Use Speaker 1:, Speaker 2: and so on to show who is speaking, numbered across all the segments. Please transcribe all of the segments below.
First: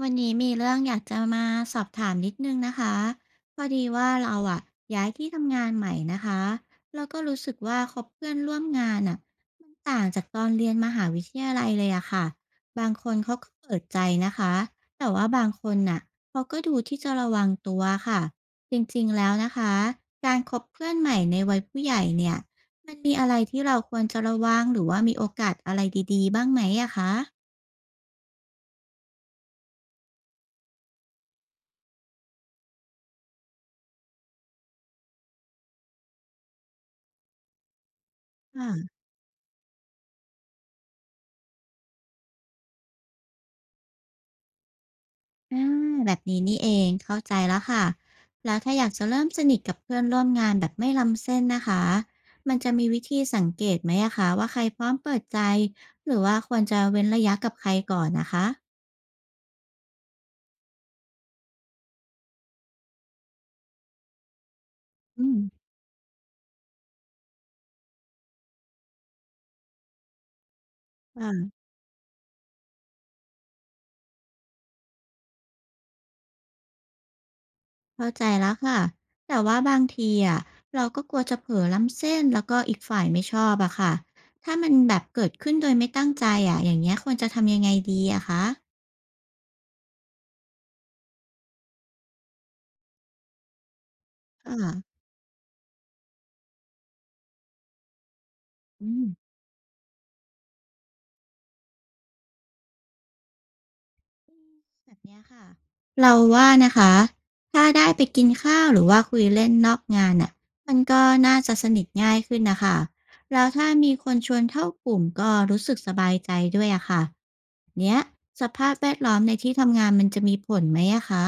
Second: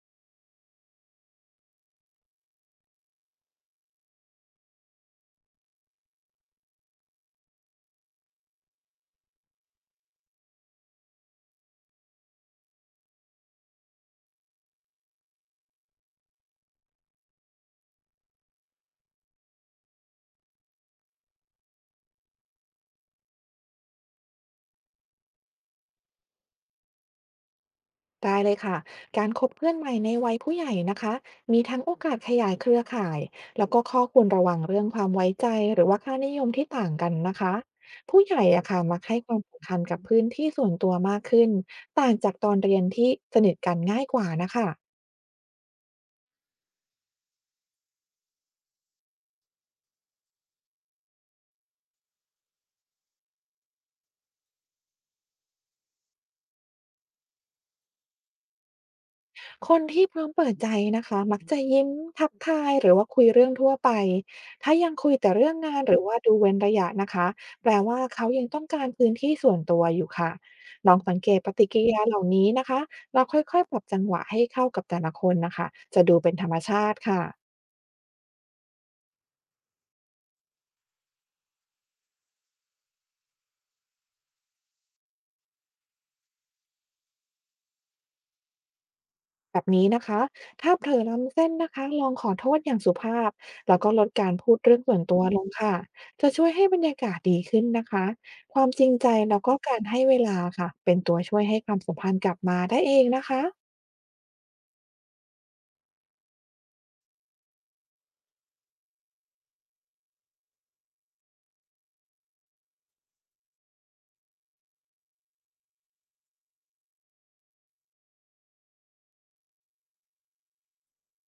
Speaker 1: วันนี้มีเรื่องอยากจะมาสอบถามนิดนึงนะคะพอดีว่าเราอ่ะย้ายที่ทำงานใหม่นะคะแล้วก็รู้สึกว่าคบเพื่อนร่วมงานอ่ะมันต่างจากตอนเรียนมหาวิทยาลัยเลยอะค่ะบางคนเขาก็เปิดใจนะคะแต่ว่าบางคนน่ะเขาก็ดูที่จะระวังตัวค่ะจริงๆแล้วนะคะการคบเพื่อนใหม่ในวัยผู้ใหญ่เนี่ยมันมีอะไรที่เราควรจะระวังหรือว่ามีโอกาสอะไรดีๆบ้างไหมอะคะ
Speaker 2: ได้เลยค่ะ การคบเพื่อนใหม่ในวัยผู้ใหญ่นะคะมีทั้งโอกาสขยายเครือข่ายแล้วก็ข้อควรระวังเรื่องความไว้ใจหรือว่าค่านิยมที่ต่างกันนะคะผู้ใหญ่อะค่ะมักให้ความสำคัญกับพื้นที่ส่วนตัวมากขึ้นต่างจากตอนเรียนที่สนิทกันง่ายกว่านะคะ
Speaker 1: อาแบบนี้นี่เองเข้าใจแล้วค่ะแล้วถ้าอยากจะเริ่มสนิทกับเพื่อนร่วมงานแบบไม่ล้ำเส้นนะคะมันจะมีวิธีสังเกตไหมอะคะว่าใครพร้อมเปิดใจหรือว่าควรจะเว้นระยะกับใครก่อนนะคะ
Speaker 2: คนที่พร้อมเปิดใจนะคะมักจะยิ้มทักทายหรือว่าคุยเรื่องทั่วไปถ้ายังคุย
Speaker 1: อื
Speaker 2: แต่
Speaker 1: ม
Speaker 2: เรื่องงานหรือว่าดูเว้นระยะนะคะแปลว่าเขายังต้องการพื้นที่ส่วนตัวอยู่ค่ะลองสังเกต
Speaker 1: ค่ะ
Speaker 2: ปฏิกิริยาเหล่านี้นะคะเราค่อยๆปรับจังหวะให้เข้ากับแต่ละคนนะคะจะดูเป็นธรรมชาติค่ะ
Speaker 1: เข้าใจแล้วค่ะแต่ว่าบางทีอะเราก็กลัวจะเผลอล้ำเส้นแล้วก็อีกฝ่ายไม่ชอบอะค่ะถ้ามันแบบเกิดขึ้นโดยไม่ตั้งใจอะอย่างเงี้ยควรจะทำยังไงดีอะคะ
Speaker 2: แบบนี้นะคะถ้าเผลอล้ำเส้นนะคะลองขอโทษอย่างสุภาพแล้วก็ลดการพูด
Speaker 1: ค่ะ
Speaker 2: เรื่องส่วนตัวลงค่ะจะช่วยให้บรรยากาศดีขึ้นนะคะความจริ
Speaker 1: อื
Speaker 2: งใจ
Speaker 1: ม
Speaker 2: แล้วก็การให้เวลาค่ะเป็นตัวช่วยให้ความสัมพันธ์กลับมาได้เองนะคะ
Speaker 1: แบบเนี้ยค่ะเราว่านะคะถ้าได้ไปกินข้าวหรือว่าคุยเล่นนอกงานน่ะมันก็น่าจะสนิทง่ายขึ้นนะคะแล้วถ้ามีคนชวนเข้ากลุ่มก็รู้สึกสบายใจด้วยอะค่ะเนี้ยสภาพแวดล้อมในที่ทำงานมันจะมีผลไหมอะคะ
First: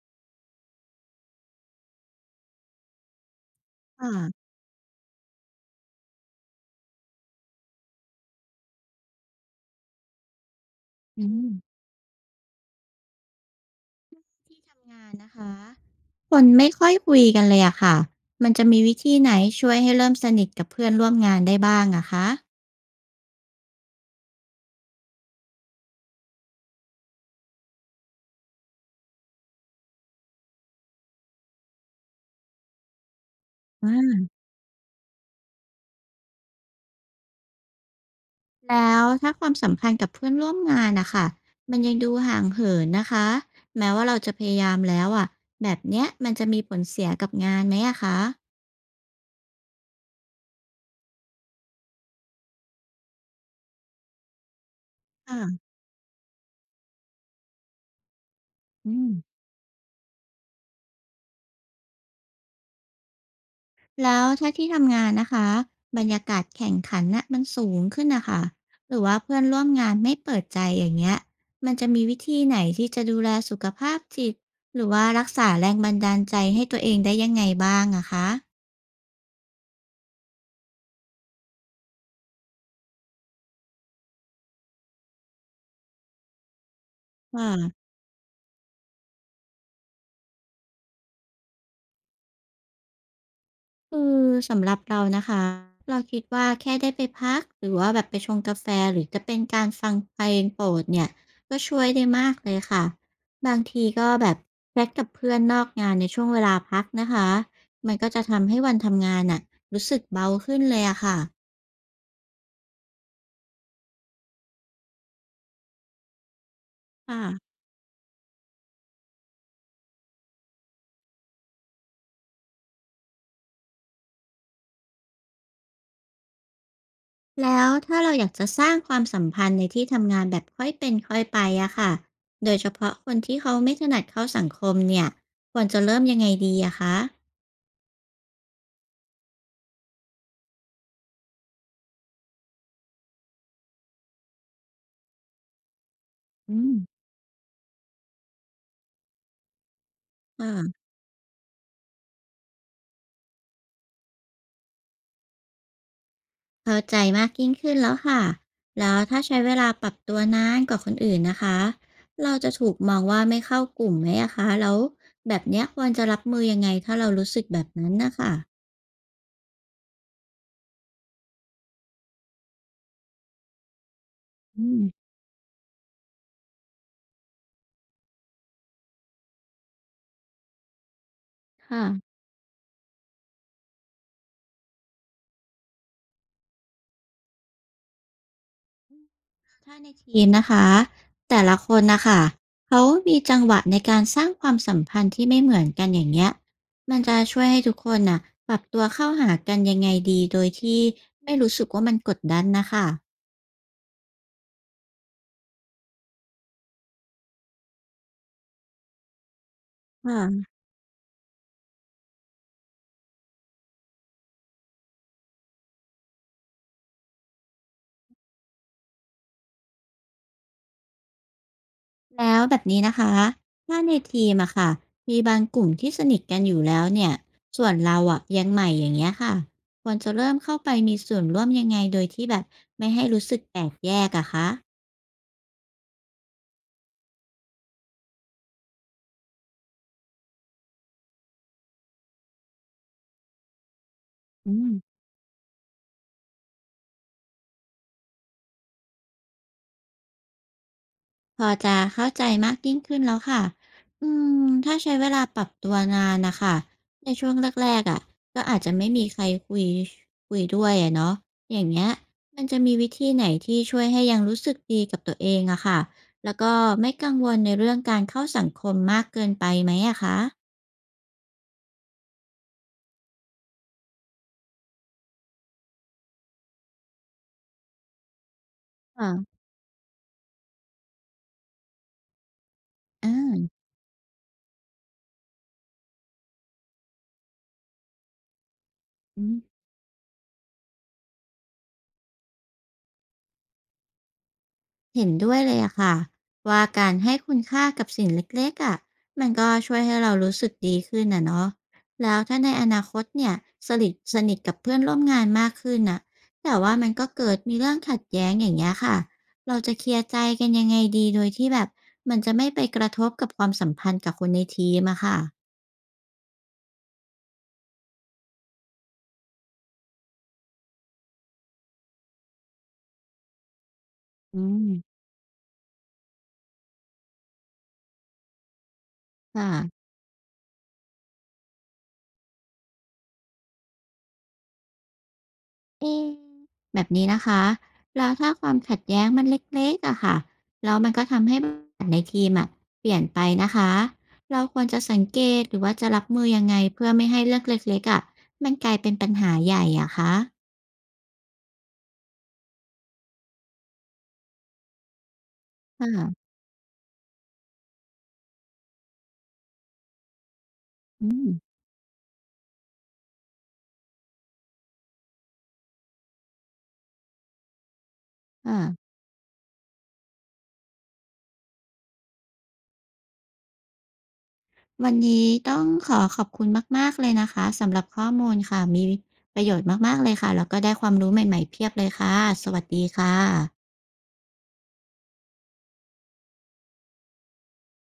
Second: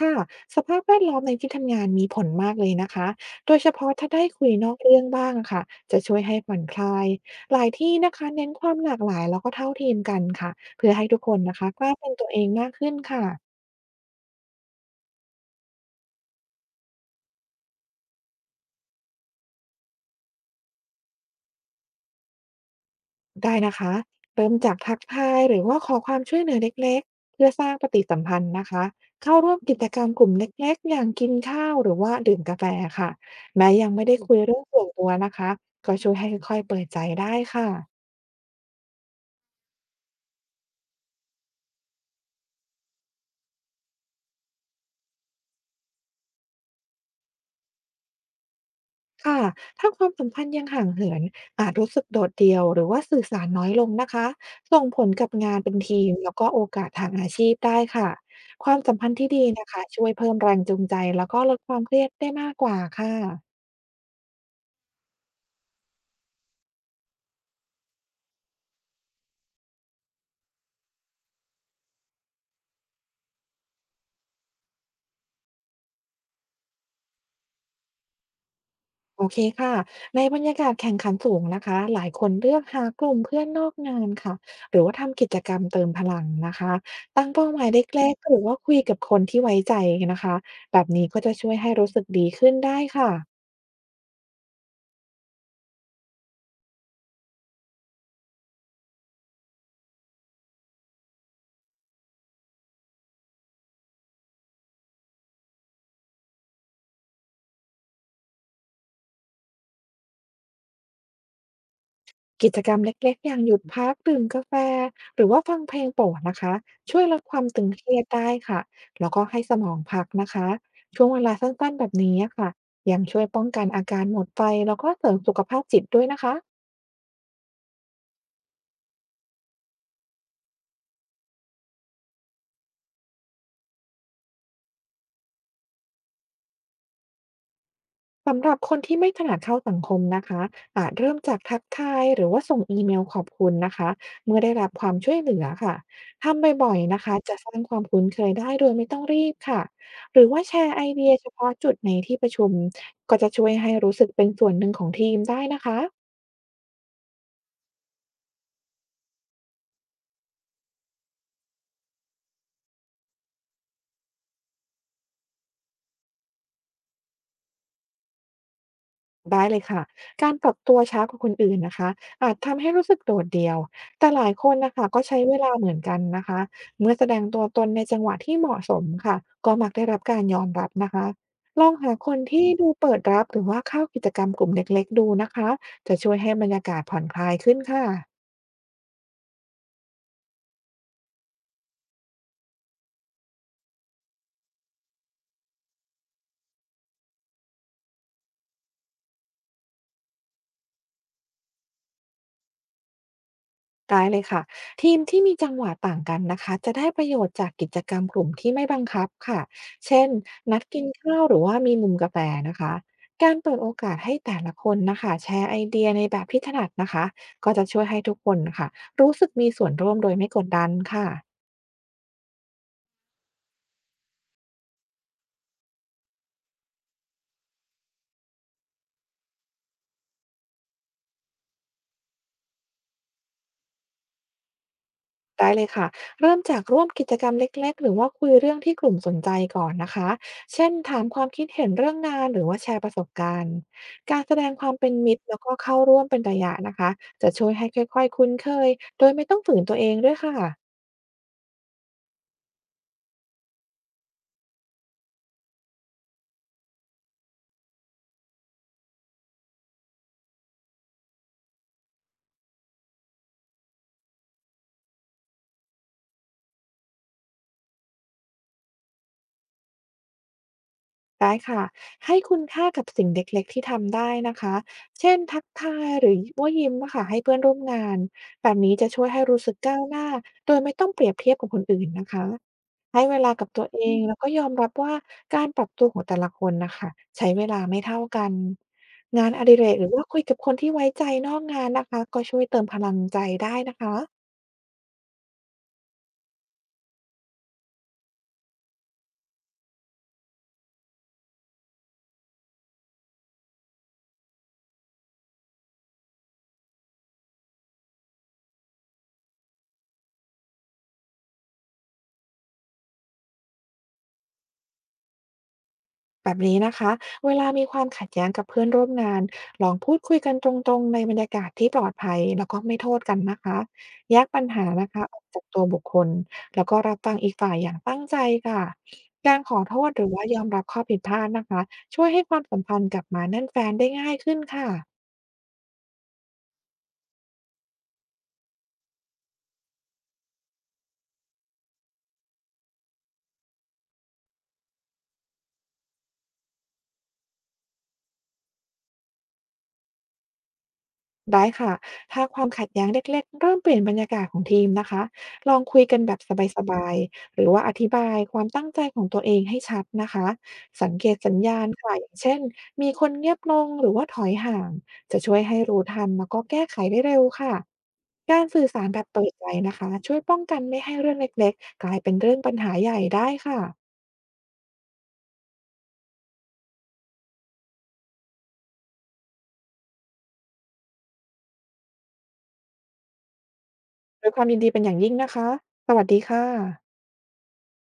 Speaker 2: ค่ะสภาพแวดล้อมในที่ทำงานมีผลมากเลยนะคะโดยเฉพาะถ้าได้
Speaker 1: ค่ะ
Speaker 2: คุยนอกเรื่องบ้างอค่ะจะช่วยให้ผ่อนคลายหลายที่นะคะเน้นความหลากหลายแล้วก็เท่าเทียมกันค่ะเพื่อให้ทุก
Speaker 1: อื
Speaker 2: คนนะคะ
Speaker 1: ม
Speaker 2: กล้าเป็นตัวเองมากขึ้นค่ะ
Speaker 1: ที่ทำงานนะคะคนไม่ค่อยคุยกันเลยอะค่ะมันจะมีวิธีไหนช่วยให้เริ่มสนิทกับเพื่อนร่วมงานได้บ้างอะคะ
Speaker 2: ได้นะคะเริ่มจากทักทายหรือว่าขอความช่วยเหลือเล็กๆเพื่อสร้างปฏิสัมพันธ์นะคะเข้าร่วมกิจกรรมกลุ่มเล็กๆอย่างกินข้าวหรือว่าดื่มกาแฟค่ะแม้ยังไม่ได้คุยเรื่องส่วนตัวนะคะก็ช่วยให้ค่อยๆเปิดใจได้ค่ะ
Speaker 1: แล้วถ้าความสัมพันธ์กับเพื่อนร่วมงานนะคะมันยังดูห่างเหินนะคะแม้ว่าเราจะพยายามแล้วอ่ะแบบเนี้ยมันจะมีผลเสียกับงานไหมอะคะ
Speaker 2: ค่ะถ้าความสัมพันธ์ยังห่างเหินอาจรู้สึกโดดเดี่ยวหรือว่าสื่อสารน้อยลงนะคะส่งผลกับงาน
Speaker 1: อ่า
Speaker 2: เป็นทีมแล้วก็โอกาสทางอาชีพได้ค่ะความสั
Speaker 1: อื
Speaker 2: มพั
Speaker 1: ม
Speaker 2: นธ์ที่ดีนะคะช่วยเพิ่มแรงจูงใจแล้วก็ลดความเครียดได้มากกว่าค่ะ
Speaker 1: แล้วถ้าที่ทำงานนะคะบรรยากาศแข่งขันน่ะมันสูงขึ้นนะคะหรือว่าเพื่อนร่วมงานไม่เปิดใจอย่างเงี้ยมันจะมีวิธีไหนที่จะดูแลสุขภาพจิตหรือว่ารักษาแรงบันดาลใจให้ตัวเองได้ยังไงบ้างอะคะ
Speaker 2: โอเคค่ะในบรรยากาศแข่งขันสูงนะคะหลายคนเลือกหากลุ่มเพื่อนนอกงานค่ะหรือว่าทำกิจกรรมเติมพลังนะคะตั้งเป้าหมาย
Speaker 1: ่ะ
Speaker 2: เล็กๆหรือว่าคุยกับคนที่ไว้ใจนะคะแบบนี้ก็จะช่วยให้รู้สึกดีขึ้นได้ค่ะ
Speaker 1: คือสำหรับเรานะคะเราคิดว่าแค่ได้ไปพักหรือว่าแบบไปชงกาแฟหรือจะเป็นการฟังเพลงโปรดเนี่ยก็ช่วยได้มากเลยค่ะบางทีก็แบบแชทกับเพื่อนนอกงานในช่วงเวลาพักนะคะมันก็จะทำให้วันทำงานน่ะรู้สึกเบาขึ้นเลยอะค่ะ
Speaker 2: กิจกรรมเล็กๆ อย่างหยุดพักดื่มกาแฟ หรือว่าฟังเพลงโปรดนะคะช่วยลดความ
Speaker 1: ค่ะ
Speaker 2: ตึงเครียดได้ค่ะแล้วก็ให้สมองพักนะคะช่วงเวลาสั้นๆ แบบนี้ค่ะยังช่วยป้องกันอาการหมดไฟแล้วก็เสริมสุขภาพจิตด้วยนะคะ
Speaker 1: แล้วถ้าเราอยากจะสร้างความสัมพันธ์ในที่ทำงานแบบค่อยเป็นค่อยไปอะค่ะโดยเฉพาะคนที่เขาไม่ถนัดเข้าสังคมเนี่ยควรจะเริ่มยังไงดีอะคะ
Speaker 2: สำหรับคนที่ไม่ถนัดเข้าสังคมนะคะอาจเริ่มจากทักทายหรือว่าส่งอีเมลขอบคุณนะคะเมื่อได้รับความช่วยเหลือค่ะทำ
Speaker 1: อื
Speaker 2: บ่
Speaker 1: ม
Speaker 2: อยๆนะคะจะสร้างความคุ้นเคยได้โดยไม่ต้องรีบค่ะหรือว่า
Speaker 1: ค่ะ
Speaker 2: แชร์ไอเดียเฉพาะจุดในที่ประชุมก็จะช่วยให้รู้สึกเป็นส่วนหนึ่งของทีมได้นะคะ
Speaker 1: เข้าใจมากยิ่งขึ้นแล้วค่ะ แล้วถ้าใช้เวลาปรับตัวนานกว่าคนอื่นนะคะ เราจะถูกมองว่าไม่เข้ากลุ่มไหมอะคะแล้วแบบเนี้ยควรจะรับมือยังไงถ้าเรารู้สึกแบบนั้นนะคะ
Speaker 2: ได้เลยค่ะ การปรับตัวช้ากว่าคนอื่นนะคะ อาจทำให้รู้สึกโดดเดี่ยว แต่หลายคน
Speaker 1: อื
Speaker 2: นะ
Speaker 1: ม
Speaker 2: คะก็ใช้เวลาเหมือนกันนะคะ เมื่อแสดงตัวตนในจังหวะที่เหมาะสมค่ะ ก็มักได้รับการยอมรับนะคะ ลอง
Speaker 1: ค่ะ
Speaker 2: หาคนที่ดูเปิดรับหรือว่าเข้ากิจกรรมกลุ่มเล็กๆดูนะคะ จะช่วยให้บรรยากาศผ่อนคลายขึ้นค่ะ
Speaker 1: ถ้าในทีมนะคะแต่ละคนนะคะเขามีจังหวะในการสร้างความสัมพันธ์ที่ไม่เหมือนกันอย่างเงี้ยมันจะช่วยให้ทุกคนน่ะปรับตัวเข้าหากันยังไงดีโดยที่ไม่รู้สึกว่ามันกดดันนะคะ
Speaker 2: ได้เลยค่ะทีมที่มีจังหวะต่างกันนะคะจะได้ประโยชน์จากกิจกรรมกลุ่มที่ไม่บังคับค่ะเช่น
Speaker 1: ค่ะ
Speaker 2: นัดกินข้าวหรือว่ามีมุมกาแฟนะคะการเปิดโอกาสให้แต่ละคนนะคะแชร์ไอเดียในแบบที่ถนัดนะคะก็จะช่วยให้ทุกคนค่ะรู้สึกมีส่วนร่วมโดยไม่กดดันค่ะ
Speaker 1: แล้วแบบนี้นะคะ ถ้าในทีมอะค่ะ มีบางกลุ่มที่สนิทกันอยู่แล้วเนี่ย ส่วนเราอะยังใหม่อย่างเงี้ยค่ะควรจะเริ่มเข้าไปมีส่วนร่วมยังไงโดยที่แบบไม่ให้รู้สึกแตกแยกอะคะ
Speaker 2: ได้เลยค่ะ เริ่มจากร่วมกิจกรรมเล็กๆ หรือว่าคุยเรื่องที่กลุ่มสนใจก่อนนะคะ เช่นถามความคิดเห็นเรื่องงานหรือว่าแชร์ประสบการณ์ การแสด
Speaker 1: อื
Speaker 2: งความเป็น
Speaker 1: ม
Speaker 2: มิตรแล้วก็เข้าร่วมเป็นระยะนะคะ จะช่วยให้ค่อยๆคุ้นเคย โดยไม่ต้องฝืนตัวเองด้วยค่ะ
Speaker 1: พอจะเข้าใจมากยิ่งขึ้นแล้วค่ะอืมถ้าใช้เวลาปรับตัวนานนะคะ ในช่วงแรกๆอะก็อาจจะไม่มีใครคุยคุยด้วยอะเนาะอย่างเงี้ยมันจะมีวิธีไหนที่ช่วยให้ยังรู้สึกดีกับตัวเองอะค่ะแล้วก็ไม่กังวลในเรื่องการเข้าสังคมมากเกินไปไหมอะคะ
Speaker 2: ได้ค่ะให้คุณค่ากับสิ่งเล็กๆที่ทำได้นะคะเช่นทักทายหรือว่ายิ้มอะค่ะให้เพื่อนร่วมงานแบบนี้จะช่
Speaker 1: อ่า
Speaker 2: วยให้รู้สึกก้าวหน้าโดยไม่ต้องเปรียบเทียบกับคนอื่นนะคะให้
Speaker 1: อา
Speaker 2: เวลากับตัวเองแล้วก็ยอมรับว่าการปรับตัวของแต่ละคนนะคะใช้เวลาไม่เท่ากัน
Speaker 1: อื
Speaker 2: งานอดิ
Speaker 1: ม
Speaker 2: เรกหรือว่าคุยกับคนที่ไว้ใจนอกงานนะคะก็ช่วยเติมพลังใจได้นะคะ
Speaker 1: เห็นด้วยเลยอะค่ะว่าการให้คุณค่ากับสิ่งเล็กๆอะมันก็ช่วยให้เรารู้สึกดีขึ้นนะเนาะแล้วถ้าในอนาคตเนี่ยสนิทกับเพื่อนร่วมงานมากขึ้นน่ะแต่ว่ามันก็เกิดมีเรื่องขัดแย้งอย่างเงี้ยค่ะเราจะเคลียร์ใจกันยังไงดีโดยที่แบบมันจะไม่ไปกระทบกับความสัมพันธ์กับคนในทีมอะค่ะ
Speaker 2: แบบนี้นะคะ เวลามีความขัดแย้งกับเพื่อนร่วมงาน ลองพูดคุยกันตรงๆ ในบรรยากาศที่ปลอดภัย แล้วก็ไม่โทษกันนะคะ แยก
Speaker 1: อื
Speaker 2: ปัญหา
Speaker 1: ม
Speaker 2: นะคะออกจากตัวบุคคล แล้วก็รับฟังอีกฝ่ายอย่างตั้งใจค่ะการขอโท
Speaker 1: ค่ะ
Speaker 2: ษหรือว่ายอมรับข้อผิดพลาดนะคะ ช่วยให้ความสัมพันธ์กลับมาแน่นแฟนได้ง่ายขึ้นค่ะ
Speaker 1: เอ๊ะแบบนี้นะคะแล้วถ้าความขัดแย้งมันเล็กๆอะค่ะแล้วมันก็ทำให้บรรยากาศในทีมอะเปลี่ยนไปนะคะ เราควรจะสังเกตหรือว่าจะรับมือยังไงเพื่อไม่ให้เรื่องเล็กๆอะมันกลายเป็นปัญหาใหญ่อะคะ
Speaker 2: ได้ค่ะถ้าความขัดแย้งเล็กๆเริ่มเปลี่ยนบรรยากาศของทีมนะคะลองคุยกันแบ
Speaker 1: ค่ะ
Speaker 2: บสบายๆหรือว่าอธิบายความตั้งใจของตัวเองให้ชัดนะคะสังเก
Speaker 1: อื
Speaker 2: ต
Speaker 1: ม
Speaker 2: สัญญาณค่ะอย่างเช่น มีคนเงียบลงหรือว่าถอยห่าง จะช่วยให้รู้ทันแล้วก็แก้ไขได้เร็วค่ะ การ
Speaker 1: ค่ะ
Speaker 2: สื่อสารแบบเปิดใจนะคะช่วยป้องกันไม่ให้เรื่องเล็กๆกลายเป็นเรื่องปัญหาใหญ่ได้ค่ะ
Speaker 1: วันนี้ต้องขอขอบคุณมากๆเลยนะคะสำหรับข้อมูลค่ะ มีประโยชน์มากๆเลยค่ะ แล้วก็ได้ความรู้ใหม่ๆเพียบเลยค่ะ สวัสดีค่ะ
Speaker 2: ด้วยความยินดีเป็นอย่างยิ่งนะคะสวัสดีค่ะ